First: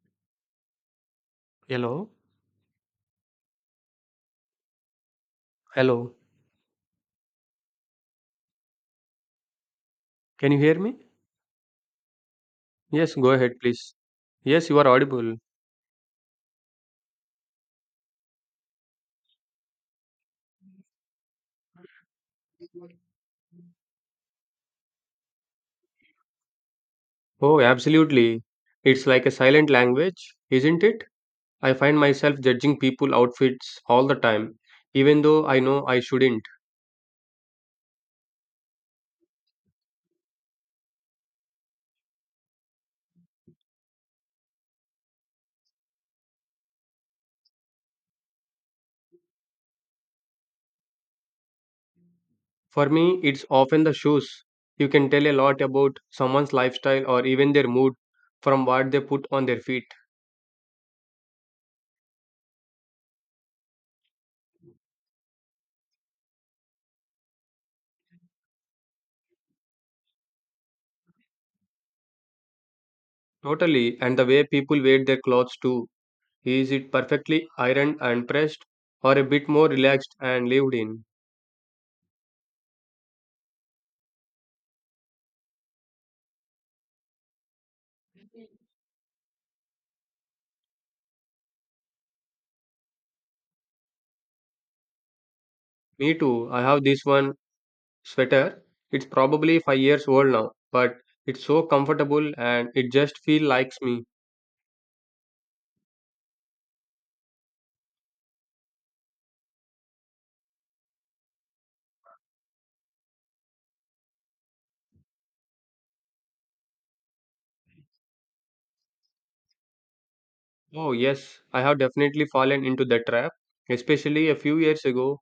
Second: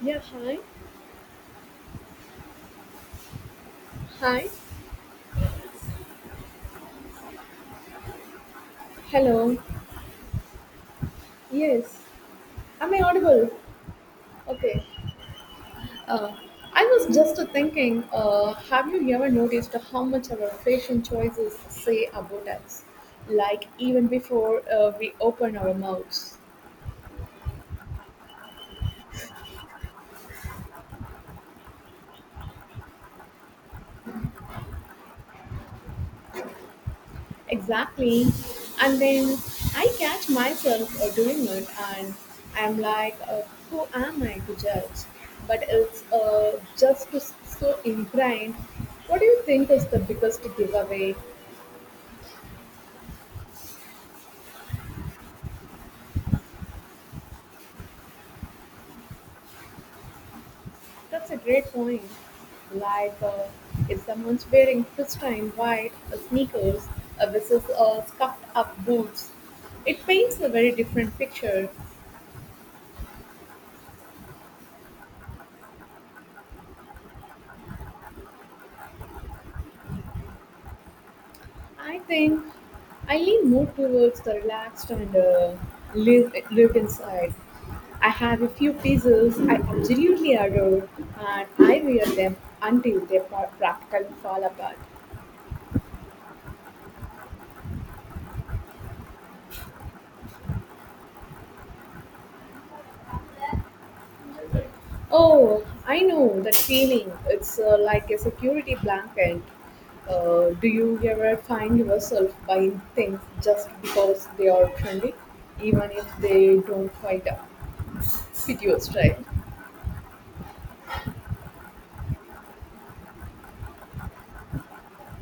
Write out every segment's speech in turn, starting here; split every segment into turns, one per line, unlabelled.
Yeah, hi.
Hello?
Hi.
Hello?
Hello.
Can you hear me?
Yes. Am I
Yes, go
audible?
ahead, please. Yes, you
Okay.
are audible.
Uh, I was just thinking, have you ever noticed how much our fashion choices say about us? Like, even before we open our mouths.
Oh, absolutely. It's like a silent language, isn't it? I find myself judging people outfits all the time, even though I know I shouldn't.
Exactly. And then I catch myself doing it, and I'm like, who am I to judge? But it's just so ingrained. What do you think is the biggest giveaway?
For me, it's often the shoes. You can tell a lot about someone's lifestyle or even their mood from what they put on their feet.
That's a great point. Like, if someone's wearing pristine white sneakers versus scuffed up boots, it paints a very different picture.
Totally, and the way people wear their clothes too. Is it perfectly ironed and pressed, or a bit more relaxed and lived in?
I think I lean more towards the relaxed and lived inside. I have a few pieces I absolutely adore, and I wear them until they practically fall apart.
Me too. I have this one sweater. It's probably 5 years old now, but it's so comfortable and it just feels likes me.
Oh, I know that feeling. It's like a security blanket. Do you ever find yourself buying things just because they are trendy, even if they don't quite fit your style?
Oh yes, I have definitely fallen into that trap, especially a few years ago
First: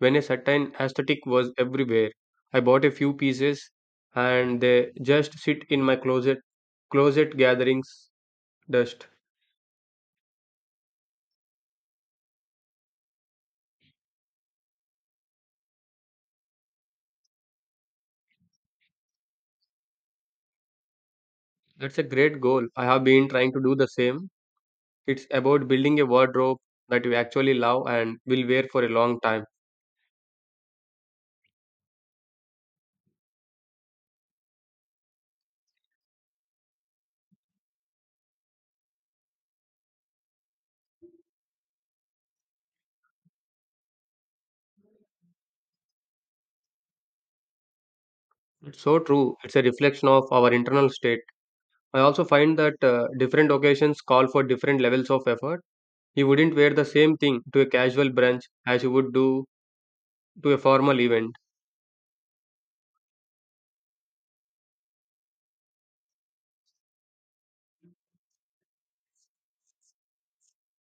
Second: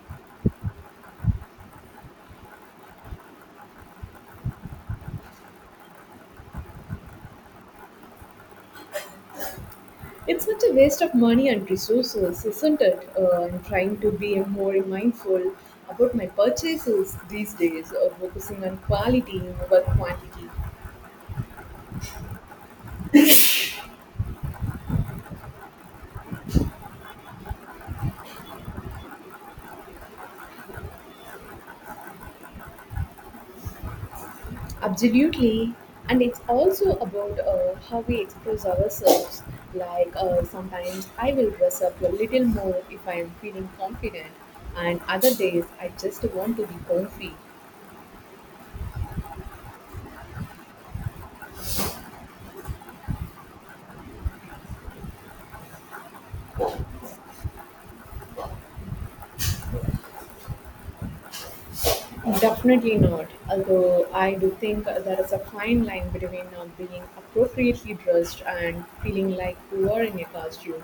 when a certain aesthetic was everywhere. I bought a few pieces and they just sit in my closet gatherings dust.
It's such a waste of money and resources, isn't it? I'm trying to be more mindful about my purchases these days, focusing on quality over quantity.
That's a great goal. I have been trying to do the same. It's about building a wardrobe that you actually love and will wear for a long time.
Absolutely. And it's also about how we express ourselves. Like sometimes I will dress up a little more if I am feeling confident, and other days I just want to be comfy.
It's so true. It's a reflection of our internal state. I also find that different occasions call for different levels of effort. You wouldn't wear the same thing to a casual brunch as you would do to a formal event.
Definitely not. Although I do think there is a fine line between being appropriately dressed and feeling like you are in a costume.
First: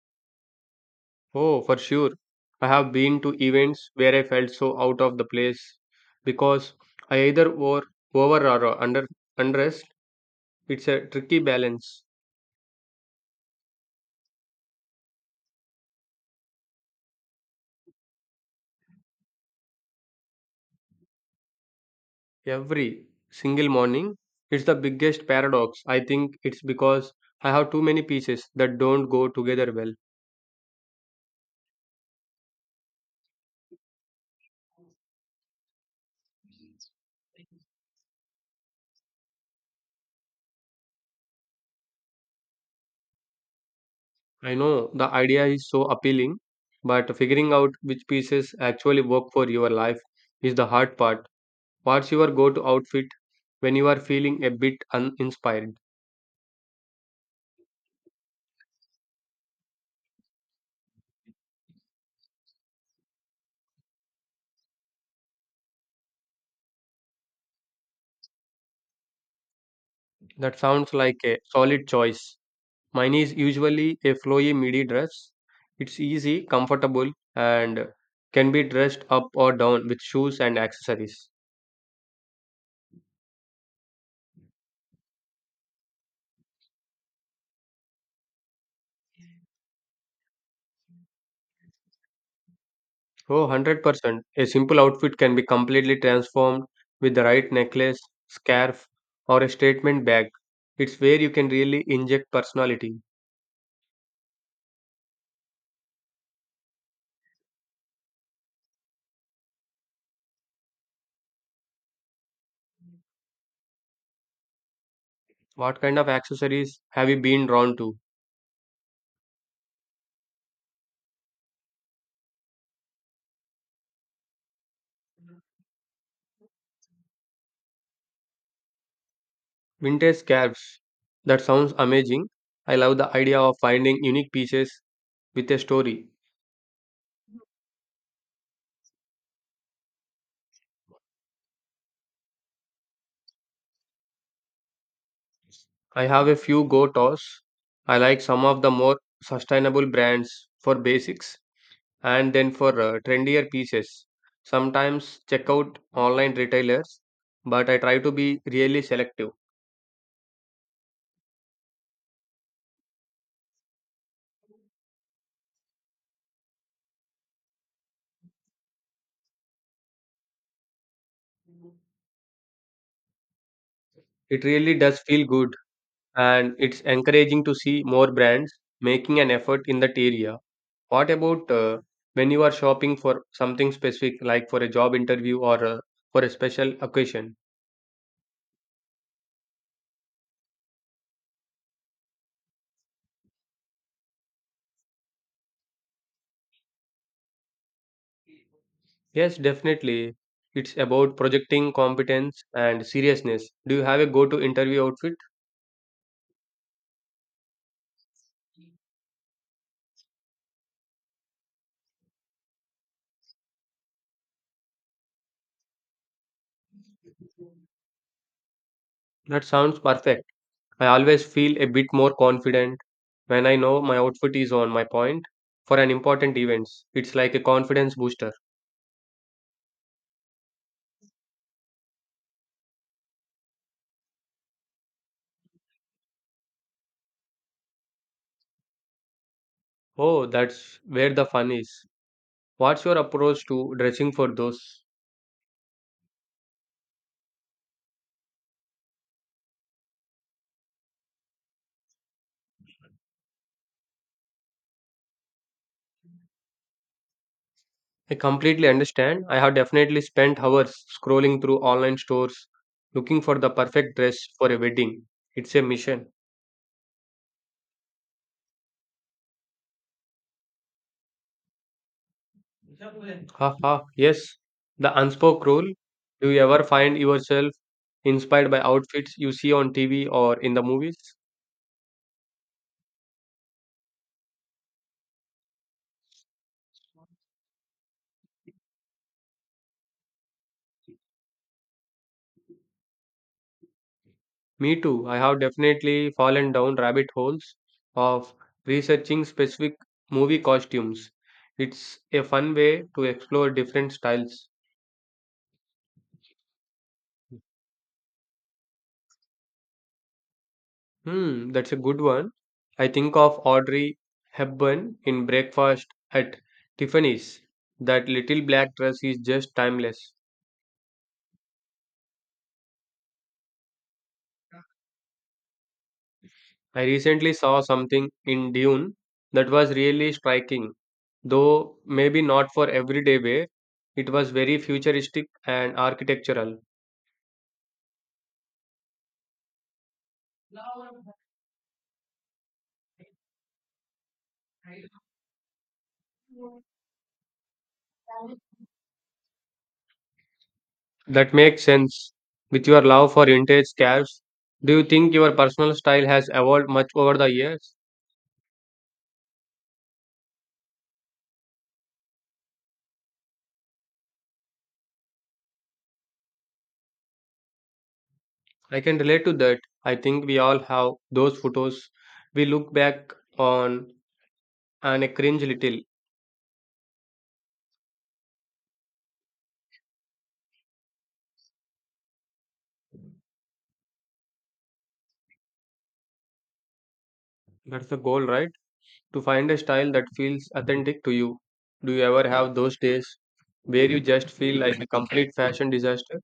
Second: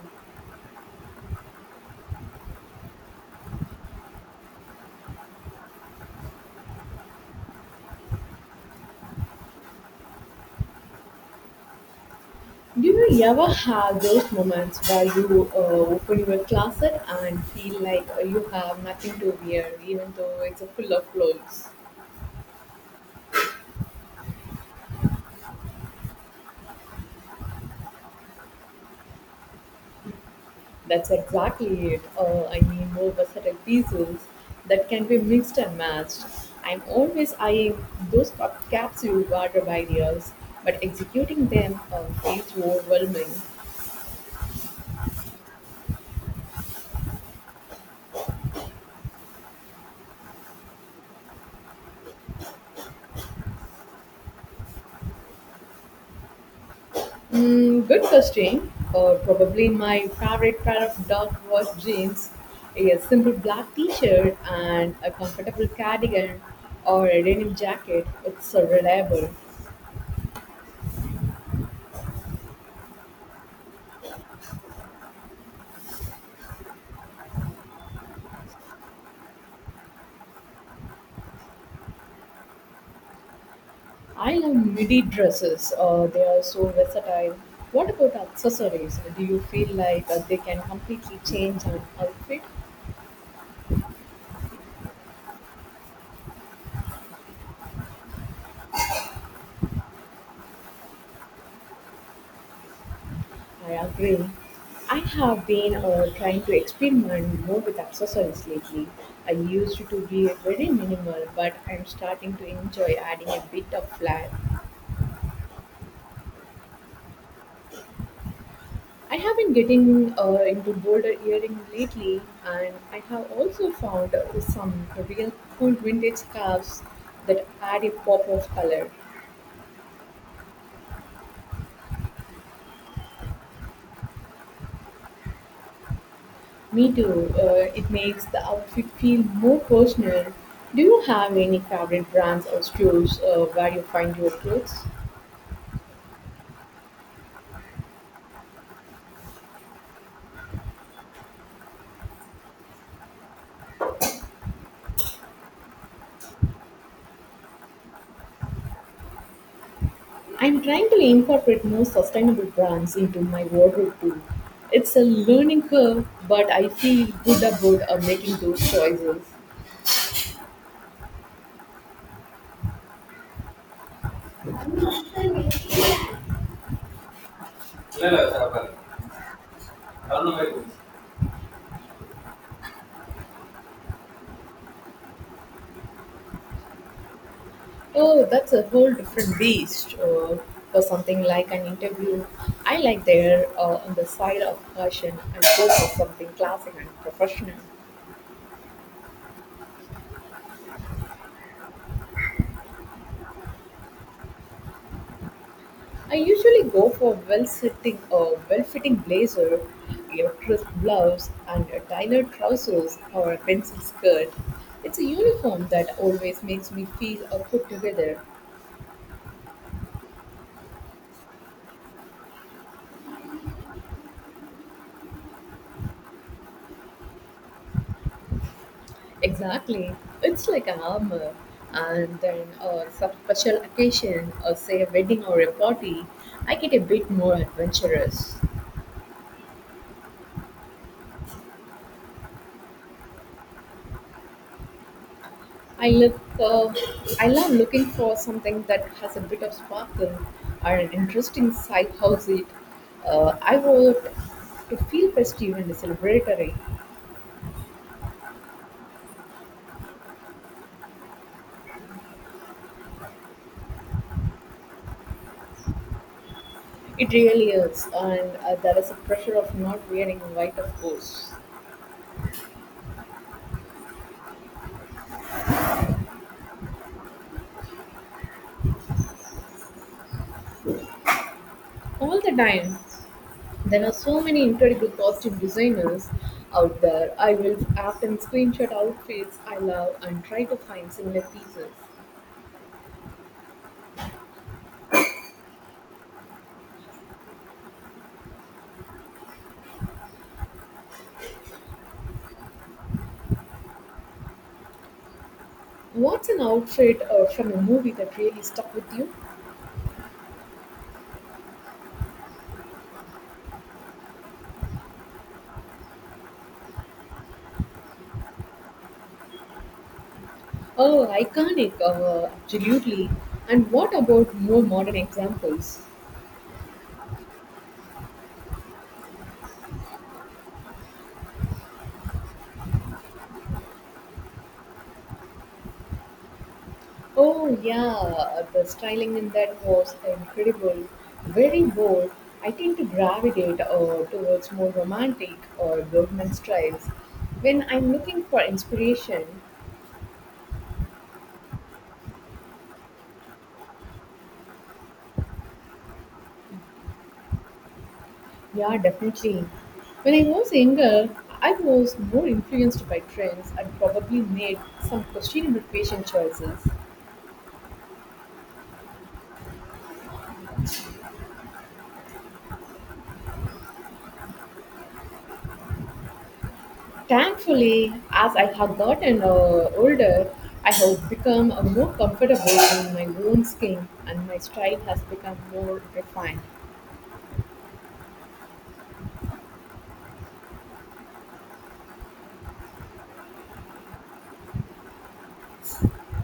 Oh, for sure. I have been to events where I felt so out of the place because I either wore over or under undressed. It's a tricky balance.
Do you ever have those moments where you open your closet and feel like you have nothing to wear, even though it's full of clothes?
Every single morning, it's the biggest paradox. I think it's because I have too many pieces that don't go together well.
That's exactly it. I mean, more versatile pieces that can be mixed and matched. I'm always eyeing those capsule wardrobe ideas, but executing them feels overwhelming.
I know the idea is so appealing, but figuring out which pieces actually work for your life is the hard part. What's your go to outfit when you are feeling a bit uninspired?
Mm, good question. Probably my favorite pair of dark wash jeans, a simple black t-shirt, and a comfortable cardigan or a denim jacket. It's reliable.
That sounds like a solid choice. Mine is usually a flowy midi dress. It's easy, comfortable, and can be dressed up or down with shoes and accessories.
I love midi dresses. They are so versatile. What about accessories? Do you feel like they can completely change an outfit?
Oh, 100%. A simple outfit can be completely transformed with the right necklace, scarf, or a statement bag. It's where you can really inject personality.
I agree. I have been trying to experiment more with accessories lately. I used to be very minimal, but I'm starting to enjoy adding a bit of flair.
What kind of accessories have you been drawn to?
I have been getting into bolder earring lately, and I have also found some real cool vintage scarves that add a pop of color.
Vintage scarves. That sounds amazing. I love the idea of finding unique pieces with a story.
Me too. It makes the outfit feel more personal. Do you have any favorite brands or stores where you find your clothes?
I have a few go-tos. I like some of the more sustainable brands for basics, and then for trendier pieces, sometimes check out online retailers, but I try to be really selective.
I'm trying to incorporate more sustainable brands into my wardrobe too. It's a learning curve, but I feel good about making those choices.
It really does feel good, and it's encouraging to see more brands making an effort in that area. What about when you are shopping for something specific, like for a job interview or for a special occasion?
Oh, that's a whole different beast for something like an interview. I like there on the side of fashion and go for something classic and professional.
Yes, definitely. It's about projecting competence and seriousness. Do you have a go to interview outfit?
I usually go for well-sitting, well-fitting blazer, a crisp gloves, and a tailored trousers or a pencil skirt. It's a uniform that always makes me feel put together.
That sounds perfect. I always feel a bit more confident when I know my outfit is on my point for an important event. It's like a confidence booster.
Exactly, it's like an armor. And then some special occasion, or say a wedding or a party, I get a bit more adventurous.
Oh, that's where the fun is. What's your approach to dressing for those?
I look, I love looking for something that has a bit of sparkle or an interesting side hustle. I want to feel festive and celebratory.
I completely understand. I have definitely spent hours scrolling through online stores looking for the perfect dress for a wedding. It's a mission.
It really is, and there is a pressure of not wearing white, of course,
Haha, yes. The unspoken rule. Do you ever find yourself inspired by outfits you see on TV or in the movies?
all the time. There are so many incredible costume designers out there. I will often screenshot outfits I love and try to find similar pieces.
Me too. I have definitely fallen down rabbit holes of researching specific movie costumes. It's a fun way to explore different styles.
What's an outfit from a movie that really stuck with you?
Hmm, that's a good one. I think of Audrey Hepburn in Breakfast at Tiffany's. That little black dress is just timeless.
Oh, iconic, absolutely. And what about more modern examples?
I recently saw something in Dune that was really striking, though maybe not for everyday wear. It was very futuristic and architectural.
Oh, yeah, the styling in that was incredible, very bold. I tend to gravitate towards more romantic or Bergman styles. When I'm looking for inspiration,
That makes sense. With your love for vintage cars, do you think your personal style has evolved much over the years?
yeah, definitely. When I was younger, I was more influenced by trends and probably made some questionable fashion choices.
I can relate to that. I think we all have those photos we look back on and a cringe little.
Thankfully, as I have gotten older, I have become more comfortable in my own skin and my style has become more refined.
That's the goal, right? To find a style that feels authentic to you. Do you ever have those days where you just feel like a complete fashion disaster?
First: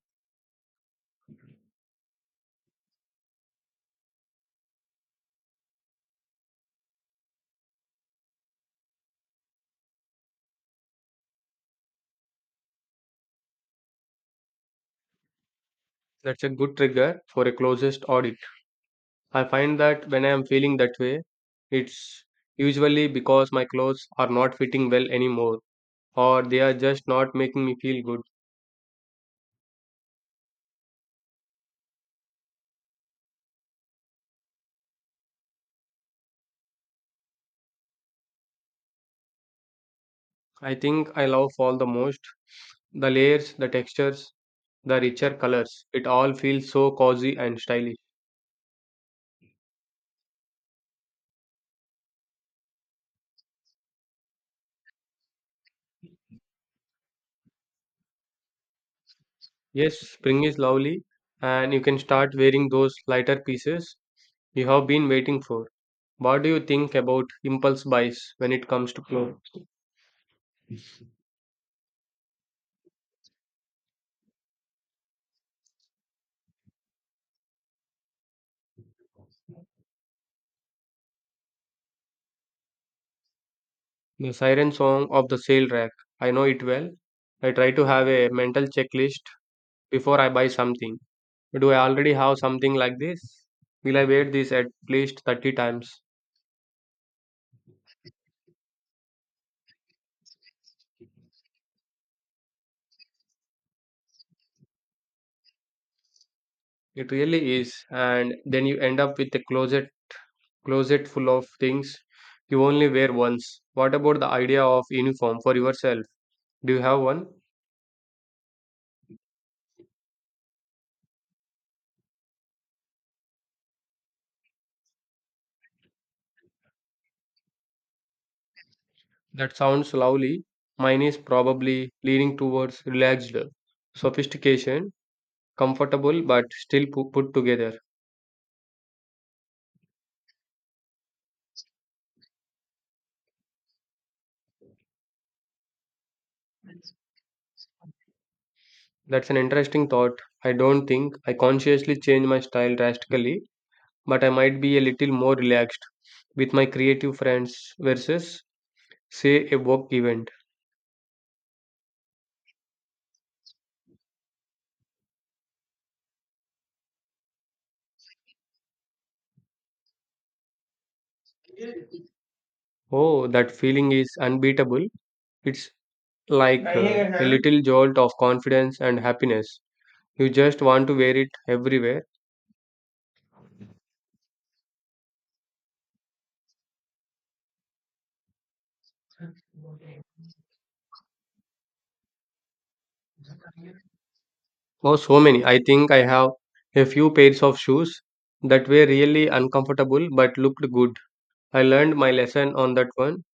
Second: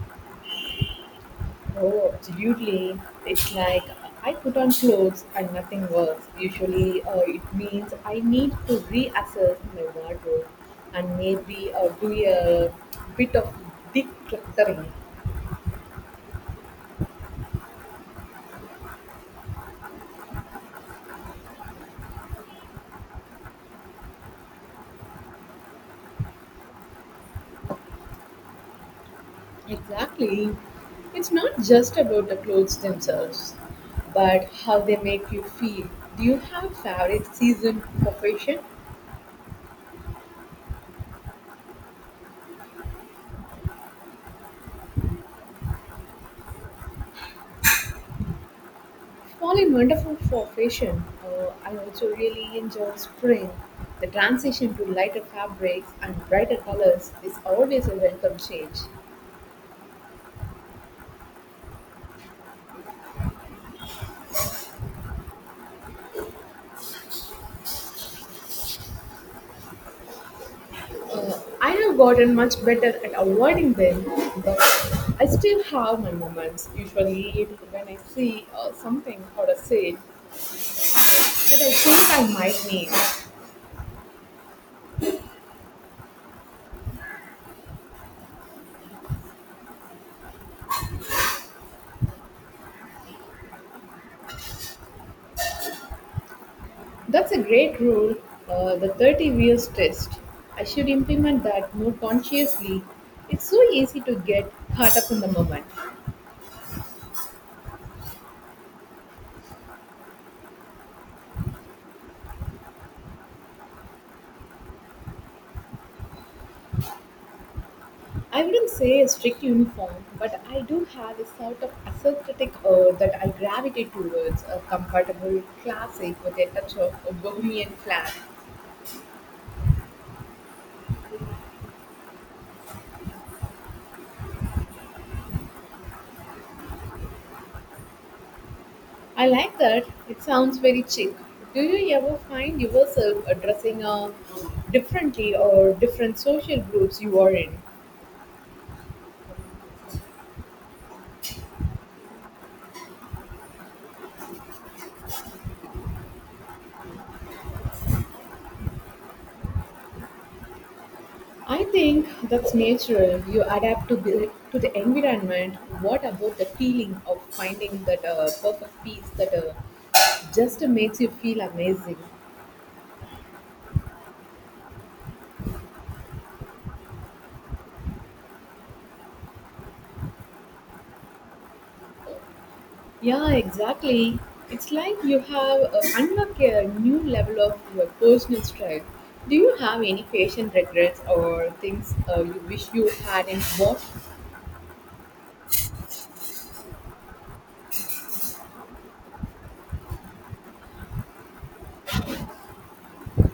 Oh, absolutely. It's like I put on clothes and nothing works. Usually, it means I need to reassess my wardrobe and maybe do a bit of decluttering.
That's a good trigger for a closest audit. I find that when I am feeling that way, it's usually because my clothes are not fitting well anymore or they are just not making me feel good.
Exactly. It's not just about the clothes themselves, but how they make you feel. Do you have favorite season for fashion?
I think I love fall the most. The layers, the textures, the richer colors. It all feels so cozy and stylish.
Fall is wonderful for fashion. I also really enjoy spring. The transition to lighter fabrics and brighter colors is always a welcome change.
Yes, spring is lovely and you can start wearing those lighter pieces you have been waiting for. What do you think about impulse buys when it comes to clothes?
I have gotten much better at avoiding them, but I still have my moments. Usually, when I see something or a sale that I think I might need.
The siren song of the sale rack. I know it well. I try to have a mental checklist before I buy something. Do I already have something like this? Will I wear this at least 30 times?
That's a great rule, the 30 views test. I should implement that more consciously. It's so easy to get caught up in the moment.
It really is. And then you end up with a closet full of things you only wear once. What about the idea of uniform for yourself? Do you have one?
I wouldn't say a strict uniform, but I do have a sort of aesthetic that I gravitate towards a comfortable classic with a touch of a bohemian flair.
That sounds lovely. Mine is probably leaning towards relaxed, sophistication, comfortable but still put together.
I like that. It sounds very chic. Do you ever find yourself addressing differently or different social groups you are in?
That's an interesting thought. I don't think I consciously change my style drastically, but I might be a little more relaxed with my creative friends versus, say, a work event.
I think that's natural. You adapt to the environment. What about the feeling of finding that perfect piece that just makes you feel amazing?
Oh, that feeling is unbeatable. It's like a little jolt of confidence and happiness. You just want to wear it everywhere.
Yeah, exactly. It's like you have unlocked a new level of your personal style. Do you have any fashion regrets or things you wish you hadn't bought?
Oh, so many. I think I have a few pairs of shoes that were really uncomfortable but looked good. I learned my lesson on that one.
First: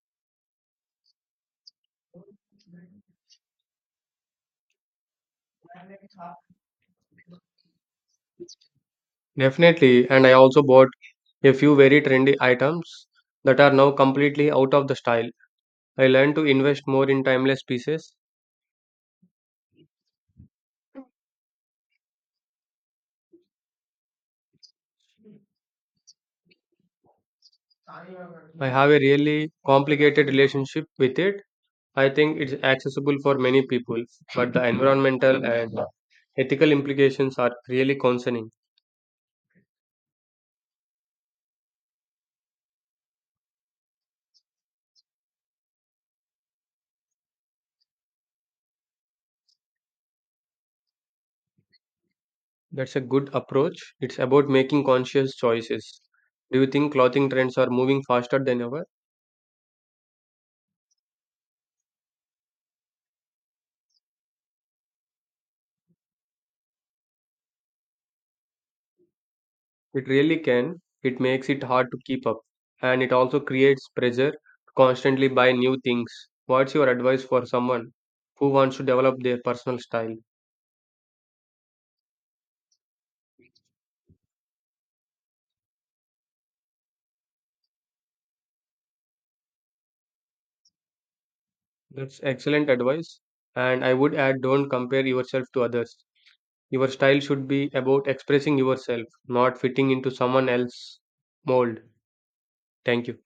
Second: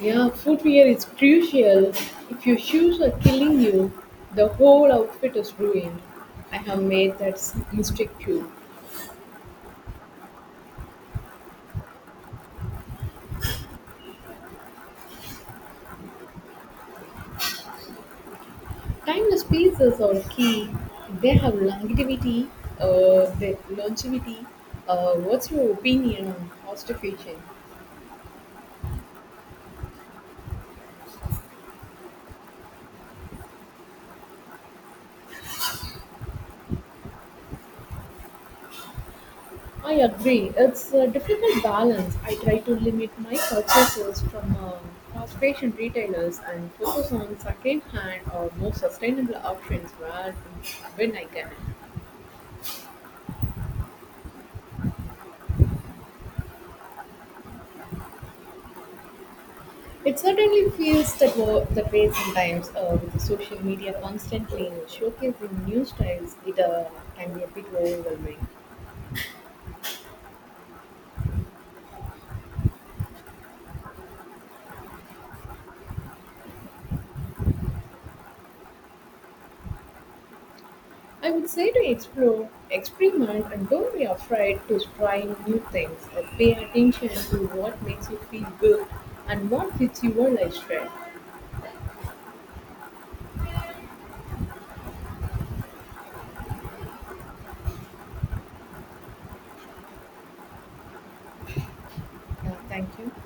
Yeah, footwear is crucial. If your shoes are killing you, the whole outfit is ruined. I have made that mistake too.
Definitely, and I also bought a few very trendy items that are now completely out of the style. I learned to invest more in timeless pieces.
Timeless pieces are key. They have longevity. Longevity. What's your opinion on fast fashion?
I have a really complicated relationship with it. I think it's accessible for many people, but the environmental and ethical implications are really concerning.
I agree. It's a difficult balance. I try to limit my purchases from fast fashion retailers and focus on second-hand or more sustainable options where when I can.
That's a good approach. It's about making conscious choices. Do you think clothing trends are moving faster than ever?
It certainly feels that that way sometimes, with the social media constantly showcasing new styles, it can be a bit overwhelming.
It really can. It makes it hard to keep up. And it also creates pressure to constantly buy new things. What's your advice for someone who wants to develop their personal style?
I would say to explore, experiment, and don't be afraid to try new things. Pay attention to what makes you feel good and what fits your lifestyle.
That's excellent advice. And I would add don't compare yourself to others. Your style should be about expressing yourself, not fitting into someone else's mold.
Yeah, thank
Thank
you.
you.